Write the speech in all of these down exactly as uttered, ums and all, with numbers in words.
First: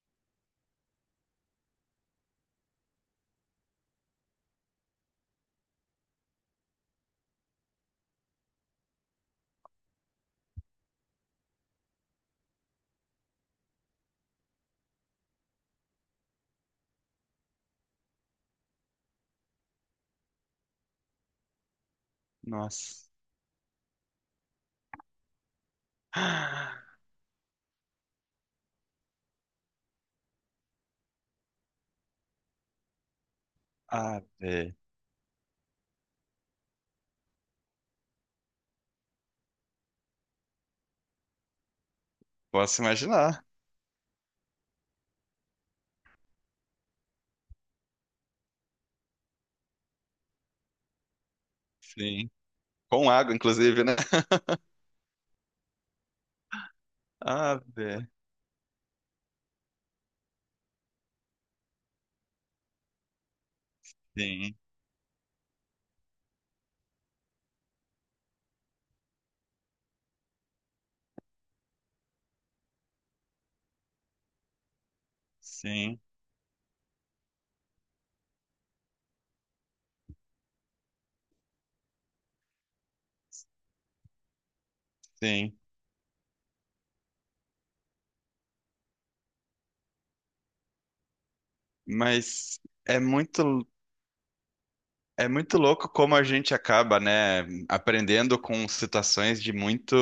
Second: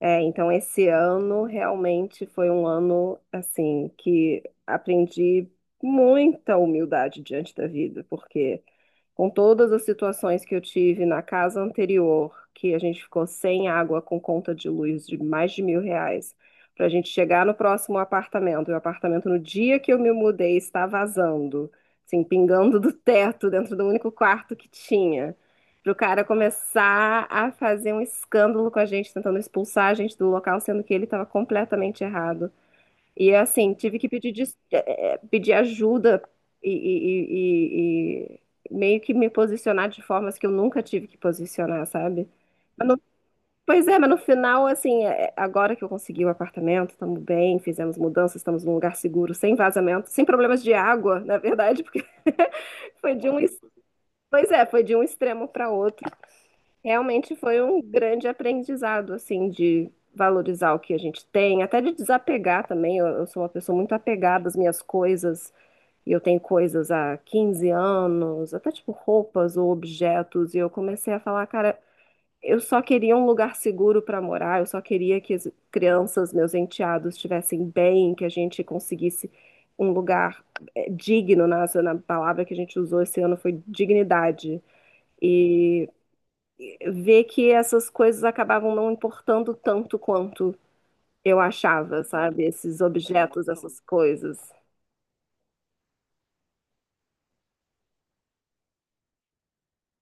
É, então esse ano realmente foi um ano assim que aprendi muita humildade diante da vida, porque com todas as situações que eu tive na casa anterior, que a gente ficou sem água com conta de luz de mais de mil reais, para a gente chegar no próximo apartamento, e o apartamento no dia que eu me mudei está vazando, assim, pingando do Nossa. teto dentro do único quarto que tinha. Para o cara começar a fazer um escândalo com a gente, tentando expulsar a gente do local, sendo que ele estava completamente errado. E assim, tive que Ah, pedir, des- velho. eh, eh, pedir ajuda e, e- e- e meio que me posicionar de formas que eu nunca tive que posicionar, sabe? Posso Mas no- imaginar. pois é, mas no final, assim, eh, agora que eu consegui o apartamento, estamos bem, fizemos mudanças, estamos num lugar seguro, sem vazamento, sem problemas de água, na verdade, porque Sim. Com foi de água, um, ex- inclusive, né? pois é, foi de um extremo para outro. Realmente Ah, foi um velho. grande aprendizado, assim, de valorizar o que a gente tem, até de desapegar também. Eu, eu sou uma pessoa muito apegada Sim, às minhas coisas, e eu tenho coisas há quinze anos, até tipo roupas ou objetos, e eu comecei a falar, cara, eu só queria um lugar seguro para morar, eu só queria que as sim, crianças, meus enteados, estivessem bem, que a gente conseguisse um lugar eh, digno, na, na palavra que a gente usou esse ano foi dignidade. sim. E ver que essas coisas acabavam não importando tanto quanto eu achava, sabe? Mas Esses é objetos, muito, essas coisas. é muito louco como a gente acaba, né, aprendendo com situações de muito,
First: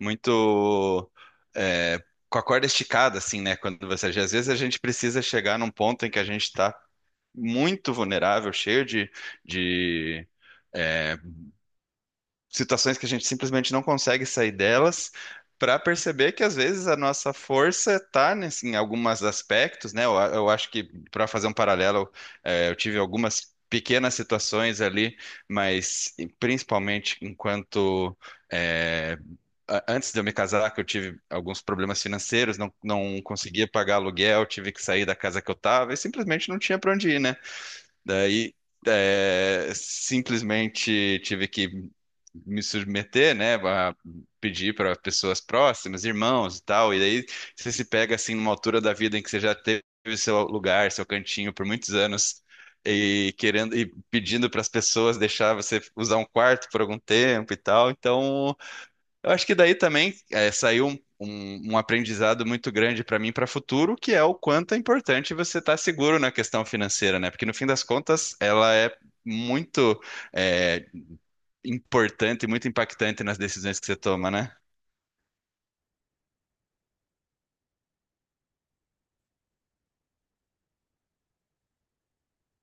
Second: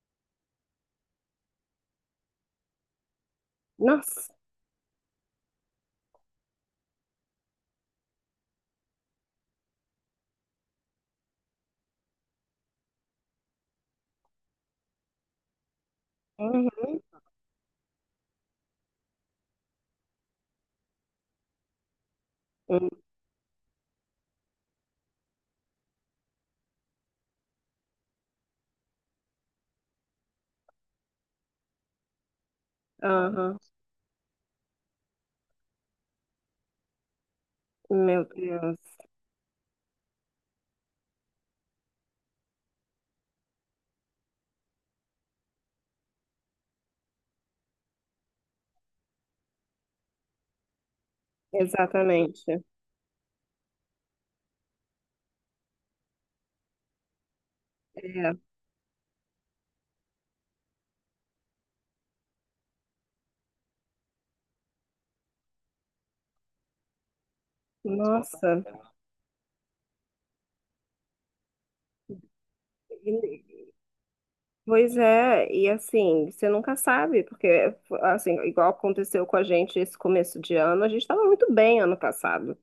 muito, é, com a corda esticada, assim, né? Quando você, às Nossa. vezes a gente precisa chegar num ponto em que a gente está muito vulnerável, cheio de, de eh, situações que a gente simplesmente não consegue sair delas, para perceber que às vezes a Uhum. nossa força está em alguns aspectos, né? Eu, eu acho que, para fazer um paralelo, eh, eu Hum. tive algumas pequenas situações ali, mas e principalmente enquanto. eh, a- Antes de eu me casar, que eu tive alguns problemas financeiros, não, não Aham. conseguia pagar aluguel, tive que sair da casa que eu estava e simplesmente não tinha para onde ir, né? Meu Daí Deus. é, simplesmente tive que me submeter, né, a pedir para pessoas próximas, irmãos e tal, e daí você se pega assim numa altura da vida em que você já teve seu lugar, seu cantinho por muitos anos Exatamente. e querendo e pedindo para as pessoas deixar você usar um quarto por algum tempo e tal, É. então eu acho que daí também eh, saiu um, um- um aprendizado muito grande para mim para o futuro, que é o quanto é importante você estar seguro na questão financeira, né? Porque no fim das contas, Nossa. ela é muito eh, importante, e muito impactante nas E- decisões que você toma, né? Pois é, e assim, você nunca sabe, porque assim, igual aconteceu com a gente esse começo de ano, a gente estava muito bem ano passado.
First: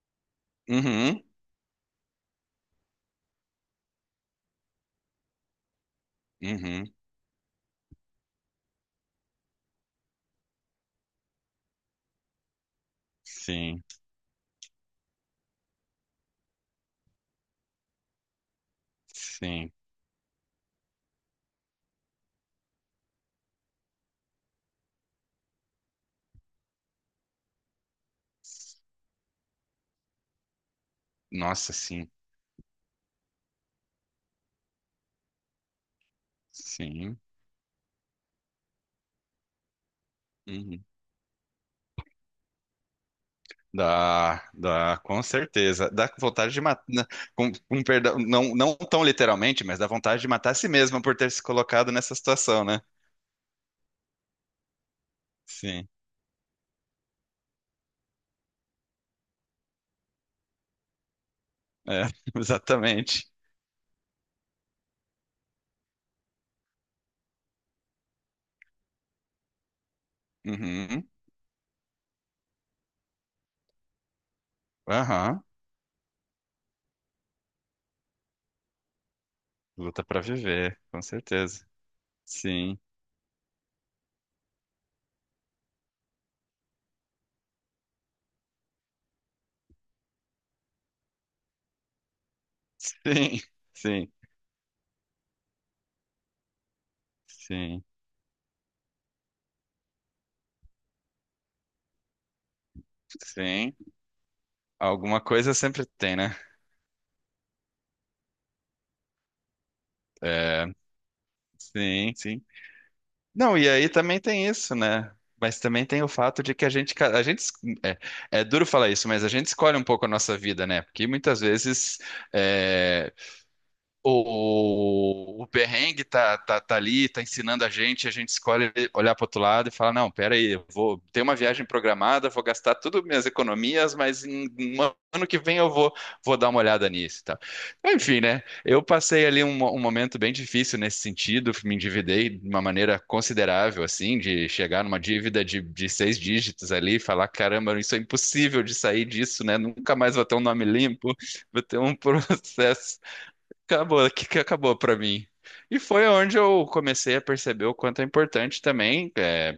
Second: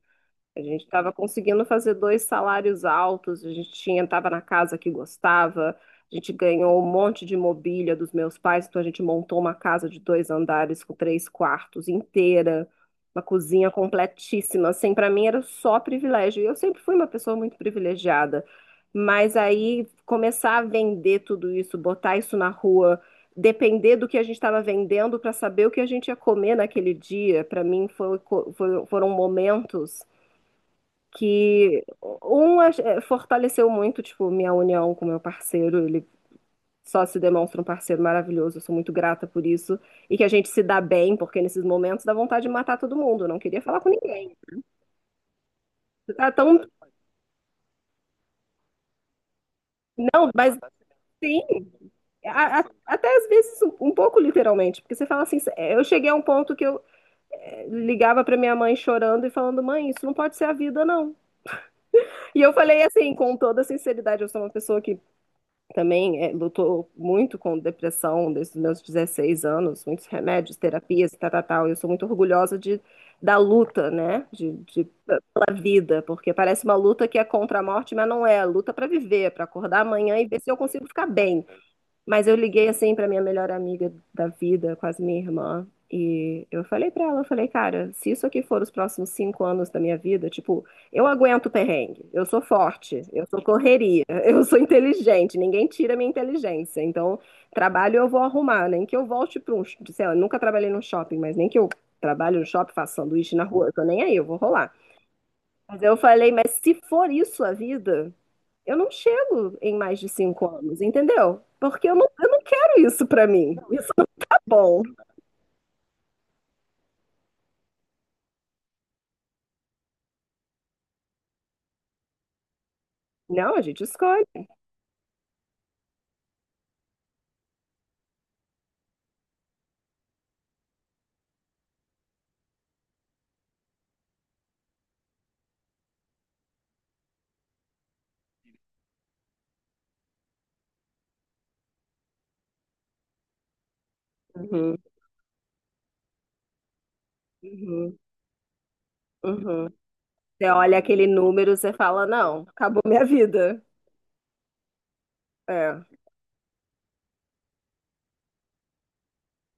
A gente estava Uhum, conseguindo fazer dois salários altos, a gente tinha, estava na casa que gostava, a gente ganhou um uhum, monte de mobília dos meus pais, então a gente montou uma casa de dois andares com três quartos inteira, uma cozinha sim, completíssima. Assim, para mim era só privilégio. E eu sempre fui uma pessoa muito privilegiada, mas sim. aí começar a vender tudo isso, botar isso na rua, depender do que a gente estava vendendo para saber o que a gente ia comer naquele dia, para mim foi- foi- foram momentos Nossa, que sim, um ach- eh, fortaleceu muito, tipo, minha união com meu parceiro, ele só sim. se demonstra um parceiro maravilhoso, eu sou muito grata por isso, e que a gente se dá Uhum. bem, porque nesses momentos dá vontade de matar todo mundo, eu não queria falar com ninguém. Dá, dá, com certeza. Dá Você tá vontade tão... de matar, com, com perdão, não, não tão literalmente, mas dá vontade de Não, matar a mas si mesma por ter sim, se colocado nessa a- situação, a- né? até às vezes um, um pouco literalmente, porque você fala assim, eh, eu Sim, cheguei a um ponto que eu eh, ligava pra minha mãe chorando e falando, mãe, isso não pode ser a vida, não. é, E eu falei assim, exatamente. com toda sinceridade, eu sou uma pessoa que também é, lutou muito com depressão desde os meus dezesseis anos, muitos remédios, Uhum. terapias, tal, tal, tal. Eu sou muito orgulhosa de, da luta, né? De, de, Aham. pela vida, porque parece uma luta que é contra a morte, mas não é. É luta para viver, para acordar Luta amanhã pra e ver se eu viver, consigo com ficar bem. certeza. Mas eu liguei Sim, assim pra minha melhor amiga da vida, quase minha irmã, e eu falei pra ela, eu falei, cara, se isso aqui for os próximos cinco anos da minha vida, tipo, eu aguento perrengue, eu sou forte, eu sim, sou correria, sim, eu sou inteligente, ninguém tira minha inteligência, então sim, trabalho eu vou arrumar, nem que eu volte para um, sei lá, eu nunca trabalhei num shopping, mas nem que eu trabalhe no shopping, faça sanduíche na rua, eu sim. tô nem aí, eu vou rolar. Alguma coisa Mas sempre eu tem, falei, né? mas se for isso a vida, eu não chego em mais de cinco É, anos, entendeu? Porque eu não, sim, eu não sim. quero isso pra mim. Não, e aí Isso não também é tem isso, bom. né? Mas também tem o fato de que a gente, ca- a gente, es- é, é duro falar isso, mas a gente escolhe um pouco a nossa vida, né? Porque muitas vezes é, Não, a gente escolhe. o, o perrengue tá, tá, tá ali, tá ensinando a gente, a gente escolhe olhar para outro lado e fala, não, pera aí, eu vou ter uma viagem programada, vou gastar tudo minhas economias, mas em um ano que vem eu vou, vou dar uma olhada nisso e tal. Enfim, né? Eu passei ali um, mo- um momento bem difícil nesse sentido, me endividei de uma maneira considerável, assim, de Uhum, chegar numa dívida de, de seis dígitos ali e falar, caramba, isso é uhum, impossível de sair disso, né? uhum. Nunca mais vou ter um Você nome olha aquele limpo, número, vou você ter um fala, não, acabou processo. minha vida. Acabou, que que acabou pra mim. E É, foi onde eu comecei a perceber o quanto é importante também é,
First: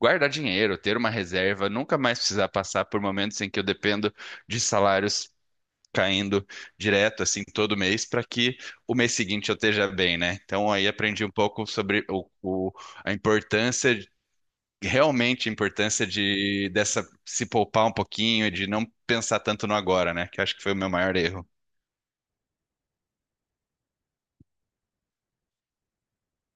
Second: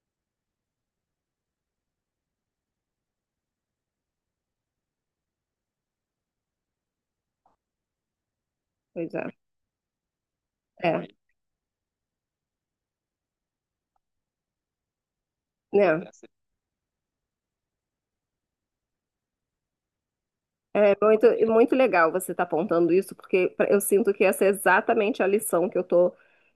guardar dinheiro, ter uma reserva, nunca mais precisar passar por momentos em que eu dependo de salários caindo direto, assim, todo mês, para que o mês pois é. seguinte eu esteja bem, né? Então aí É, aprendi um pouco sobre o, o- a importância, realmente a né? importância de dessa se poupar um pouquinho e de não pensar tanto no agora, né? Que eu acho que foi o meu É maior muito, e erro. muito legal você estar apontando isso, porque pra- eu sinto que essa é exatamente a lição que eu estou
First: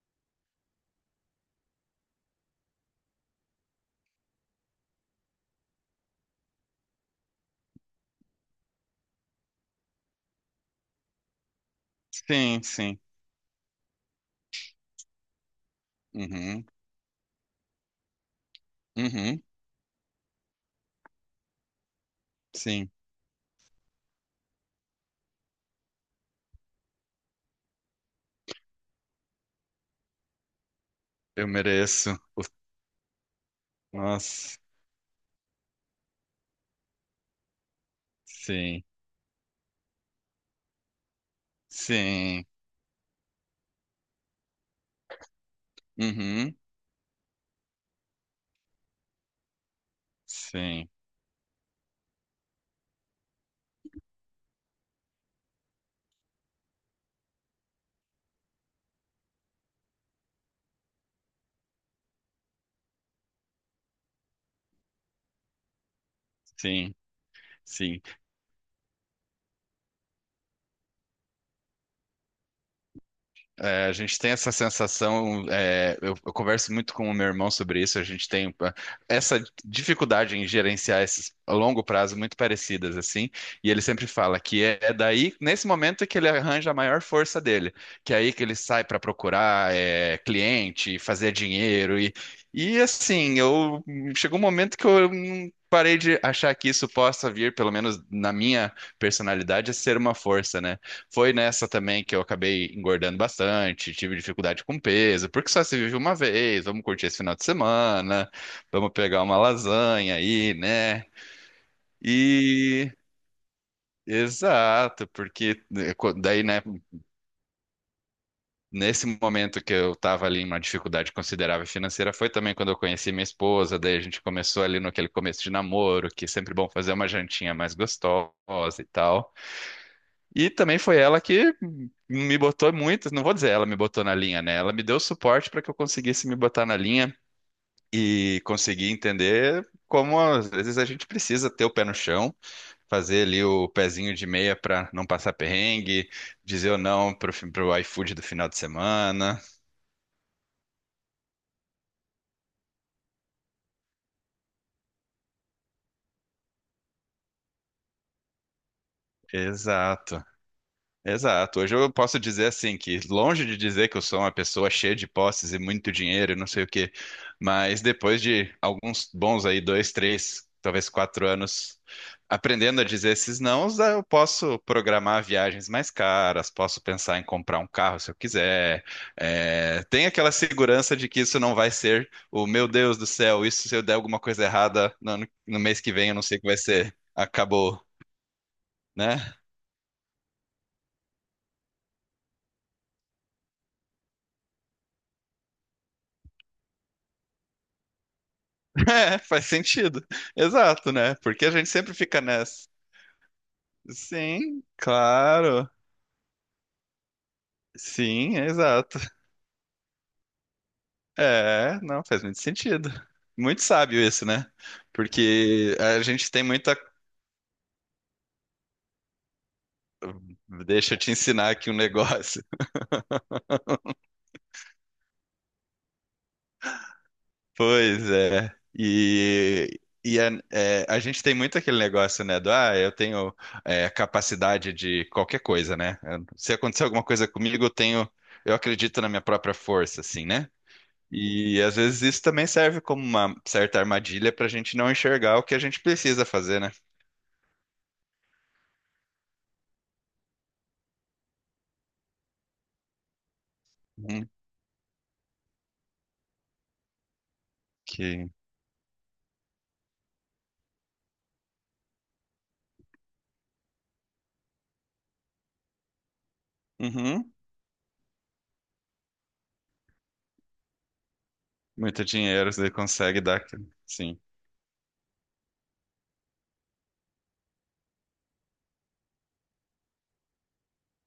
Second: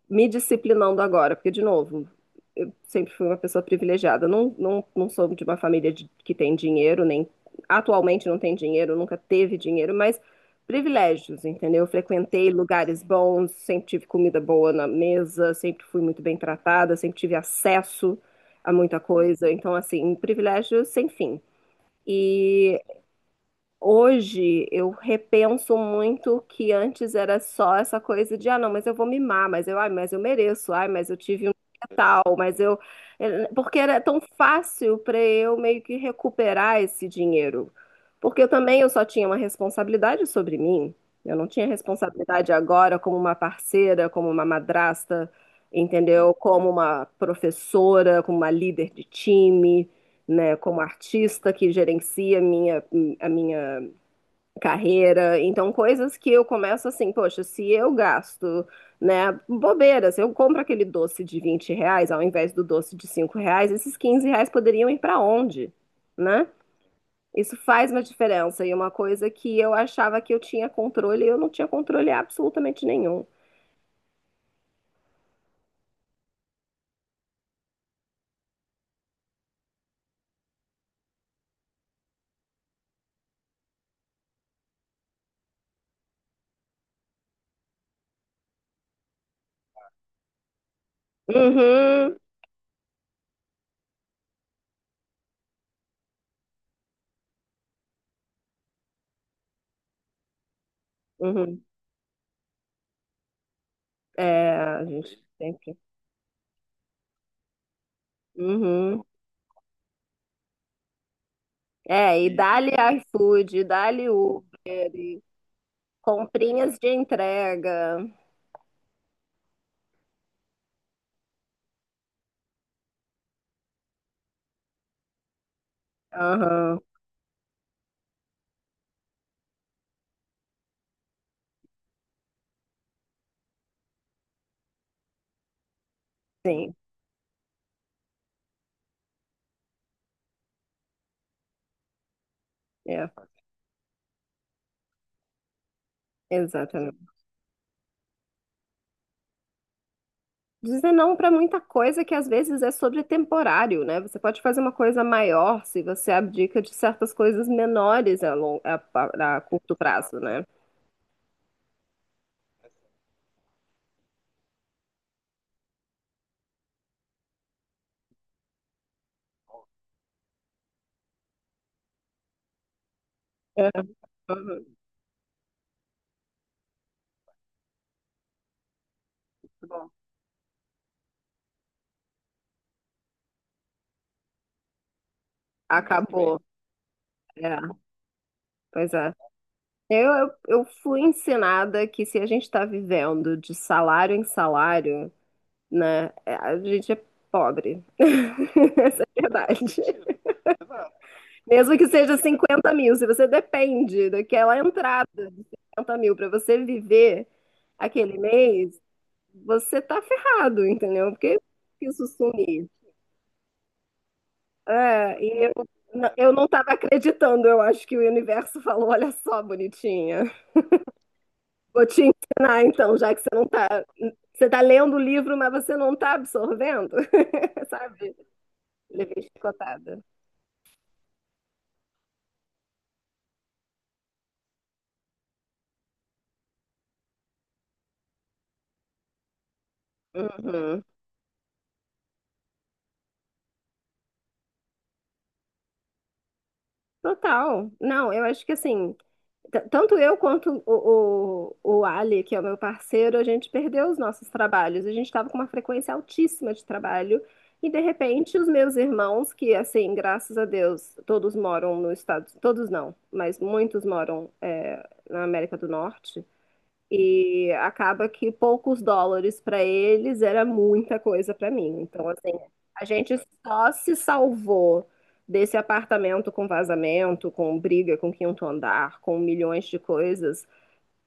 me disciplinando agora. Porque, de novo, eu sempre fui uma pessoa privilegiada. Não, não, não sou de uma família de- que tem dinheiro, nem atualmente não tem dinheiro, nunca teve dinheiro, mas privilégios, entendeu? Eu frequentei Sim, sim. lugares bons, sempre tive comida boa na mesa, sempre fui muito bem Uhum, tratada, sempre tive acesso a muita uhum, coisa. Então, assim, privilégios sem fim. sim. Hoje eu repenso muito que antes era só essa coisa de, ah, não, mas eu vou mimar, mas eu, ai, mas eu mereço, ai, mas eu Eu tive um dia mereço. tal, o- mas eu. eh, Porque era tão Nossa, fácil para eu meio que recuperar esse dinheiro. Porque eu também sim, eu só tinha uma responsabilidade sobre mim. Eu não tinha sim. responsabilidade agora como uma parceira, como uma madrasta, entendeu? Uhum, Como uma professora, como uma líder de time, né, como sim, artista que gerencia minha, a minha carreira, então coisas que eu começo assim, poxa, se eu gasto, né, bobeiras, eu compro aquele doce de vinte reais ao invés do doce de cinco reais, esses quinze reais poderiam ir para onde, né? sim, Isso faz sim. uma diferença e uma coisa que eu achava que eu tinha controle, eu não tinha controle absolutamente nenhum. É, a gente tem essa sensação, é, eu, eu converso muito com o meu irmão sobre isso, a gente tem ah, essa dificuldade em gerenciar esses a longo prazo muito parecidas, assim, e ele sempre fala que é, é daí, nesse momento, que ele arranja a maior força dele, que é aí que ele sai para procurar é, cliente, fazer dinheiro, e, Uhum, e assim, eu chegou um momento que eu hum, parei de achar que isso possa vir, pelo menos na minha personalidade, a ser uma força, né? Foi uhum. nessa também que eu acabei engordando bastante, tive É, dificuldade com a gente peso, porque só sempre. se vive uma vez, vamos curtir esse final de semana, vamos Uhum. pegar uma lasanha aí, né? É, e E dá-lhe E iFood, dá-lhe Uber, exato, e porque eh, co- daí, né, comprinhas de entrega. nesse momento que eu tava ali em uma dificuldade considerável financeira, foi também quando eu conheci minha esposa, daí a gente começou ali no aquele começo de namoro, que é sempre bom Aham, fazer uma jantinha mais gostosa e tal. E também foi ela que me botou muito, não vou dizer ela me botou na linha, né? Ela me deu suporte para que eu conseguisse me botar sim. na linha e conseguir entender como às vezes a gente precisa ter o pé no chão, É, fazer ali o pezinho de meia para não passar perrengue, dizer ou não exatamente. pro, fi- pro iFood do final de semana. Dizer não para muita coisa que às vezes é sobre temporário, né? Você pode fazer uma coisa maior se você abdica de certas coisas menores a, long, a, a- a curto prazo, Exato. né? Exato. Hoje eu posso dizer assim que longe de dizer que eu sou uma pessoa cheia de posses e muito dinheiro e não sei o quê, mas depois de alguns bons aí dois, três, talvez quatro anos aprendendo a dizer esses É. nãos, ah, eu posso Uhum. programar viagens mais caras, posso pensar em comprar um carro se eu quiser. É, tem aquela segurança de que isso não vai ser o meu Deus do céu, isso se eu der alguma coisa errada no, ano- no mês que vem, eu não sei Acabou. o que vai ser. É, Acabou, pois é. né? Eu, eu, eu fui ensinada que se a gente está vivendo de salário em salário, né, é, a gente é pobre. Essa é É, a faz verdade. sentido. Exato, né? Porque a gente Mesmo que sempre seja fica nessa. cinquenta mil, se você depende daquela Sim, entrada de claro. cinquenta mil para você viver aquele Sim, mês, exato. você tá ferrado, entendeu? Porque É, não, isso faz muito sumir. sentido. Muito sábio isso, né? É, e eu, Porque a gente eu tem não estava muita. acreditando, eu acho que o universo falou: olha só, bonitinha, Deixa eu te ensinar aqui um vou te negócio. ensinar então, já que você não tá. Você tá lendo o livro, mas você não tá absorvendo, Pois sabe? é. Levei E, chicotada. e a, é, a gente tem muito aquele negócio, né? Do, ah, eu tenho é, capacidade de qualquer coisa, né? Se acontecer alguma coisa comigo, eu tenho. Eu acredito na minha própria força, assim, né? Uhum. E às vezes isso também serve como uma certa armadilha para a gente não enxergar o que a gente precisa fazer, né? Total. Não, eu acho que assim, T- Tanto eu quanto o, o, o Ali, que é o meu parceiro, a gente perdeu os nossos Uhum. trabalhos. A gente estava com uma frequência altíssima de trabalho. E, de Que repente, os meus irmãos, que, assim, graças a Deus, todos moram nos Estados... Todos não, mas muitos moram, é, na América do Norte. Uhum. E acaba que poucos dólares para eles era muita coisa para mim. Muito Então, assim, dinheiro você a gente consegue dar, aqui. só se Sim. salvou desse apartamento com vazamento, com briga, com quinto andar, com milhões de coisas,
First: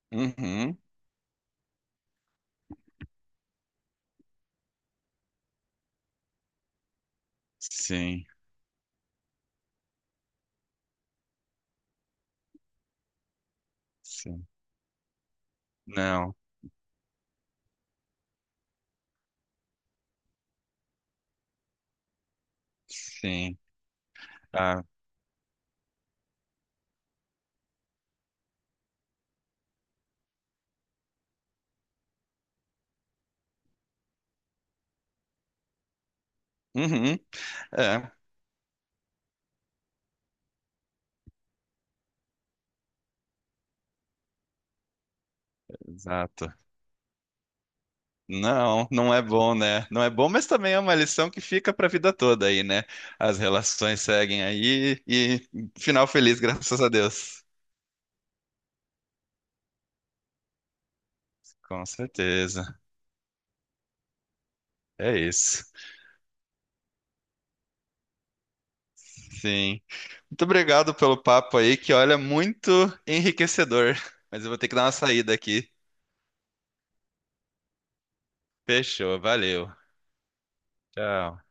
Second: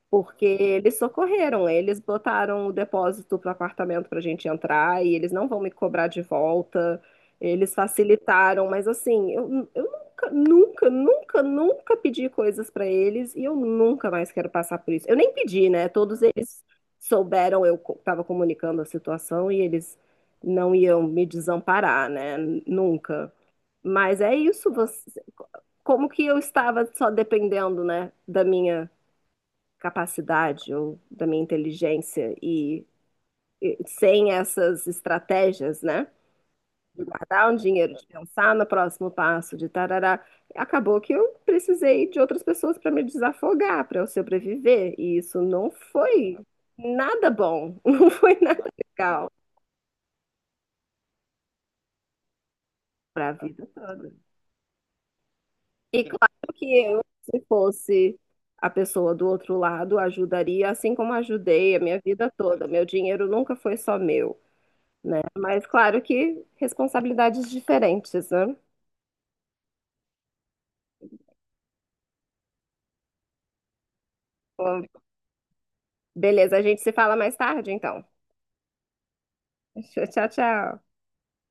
porque Uhum. eles socorreram, eles botaram o depósito para apartamento para a gente entrar e eles não vão me cobrar de volta, eles Sim, facilitaram, mas assim, eu, eu nunca, nunca, nunca, nunca pedi coisas para eles e eu nunca mais sim. quero passar por isso. Eu nem pedi, né? Todos Não, eles souberam, eu estava comunicando a situação e eles não iam me desamparar, né? Nunca. sim. Mas é isso, Ah, você, como que eu estava só dependendo, né, da minha capacidade ou da minha inteligência e, e sem essas estratégias, né? De uhum. guardar um dinheiro, de É, pensar no próximo passo, de tarará. Acabou que eu precisei de outras pessoas para me desafogar, para eu sobreviver. E isso não foi exato. nada bom, não foi nada Não, não é legal bom, né? Não é bom, mas também é uma lição que fica para a vida toda aí, né? para a As vida. relações seguem aí e E final claro feliz, que graças a eu, se Deus. fosse a pessoa do outro lado, ajudaria, assim como ajudei a Com minha vida toda. certeza. Meu dinheiro nunca foi só meu. É Né? isso. Mas claro que responsabilidades diferentes, né? Sim. Muito obrigado pelo papo aí, que olha, muito enriquecedor. Mas eu vou ter que Bom, dar uma saída aqui. beleza, a gente se fala mais tarde, então. Fechou, valeu. Tchau, tchau. Tchau.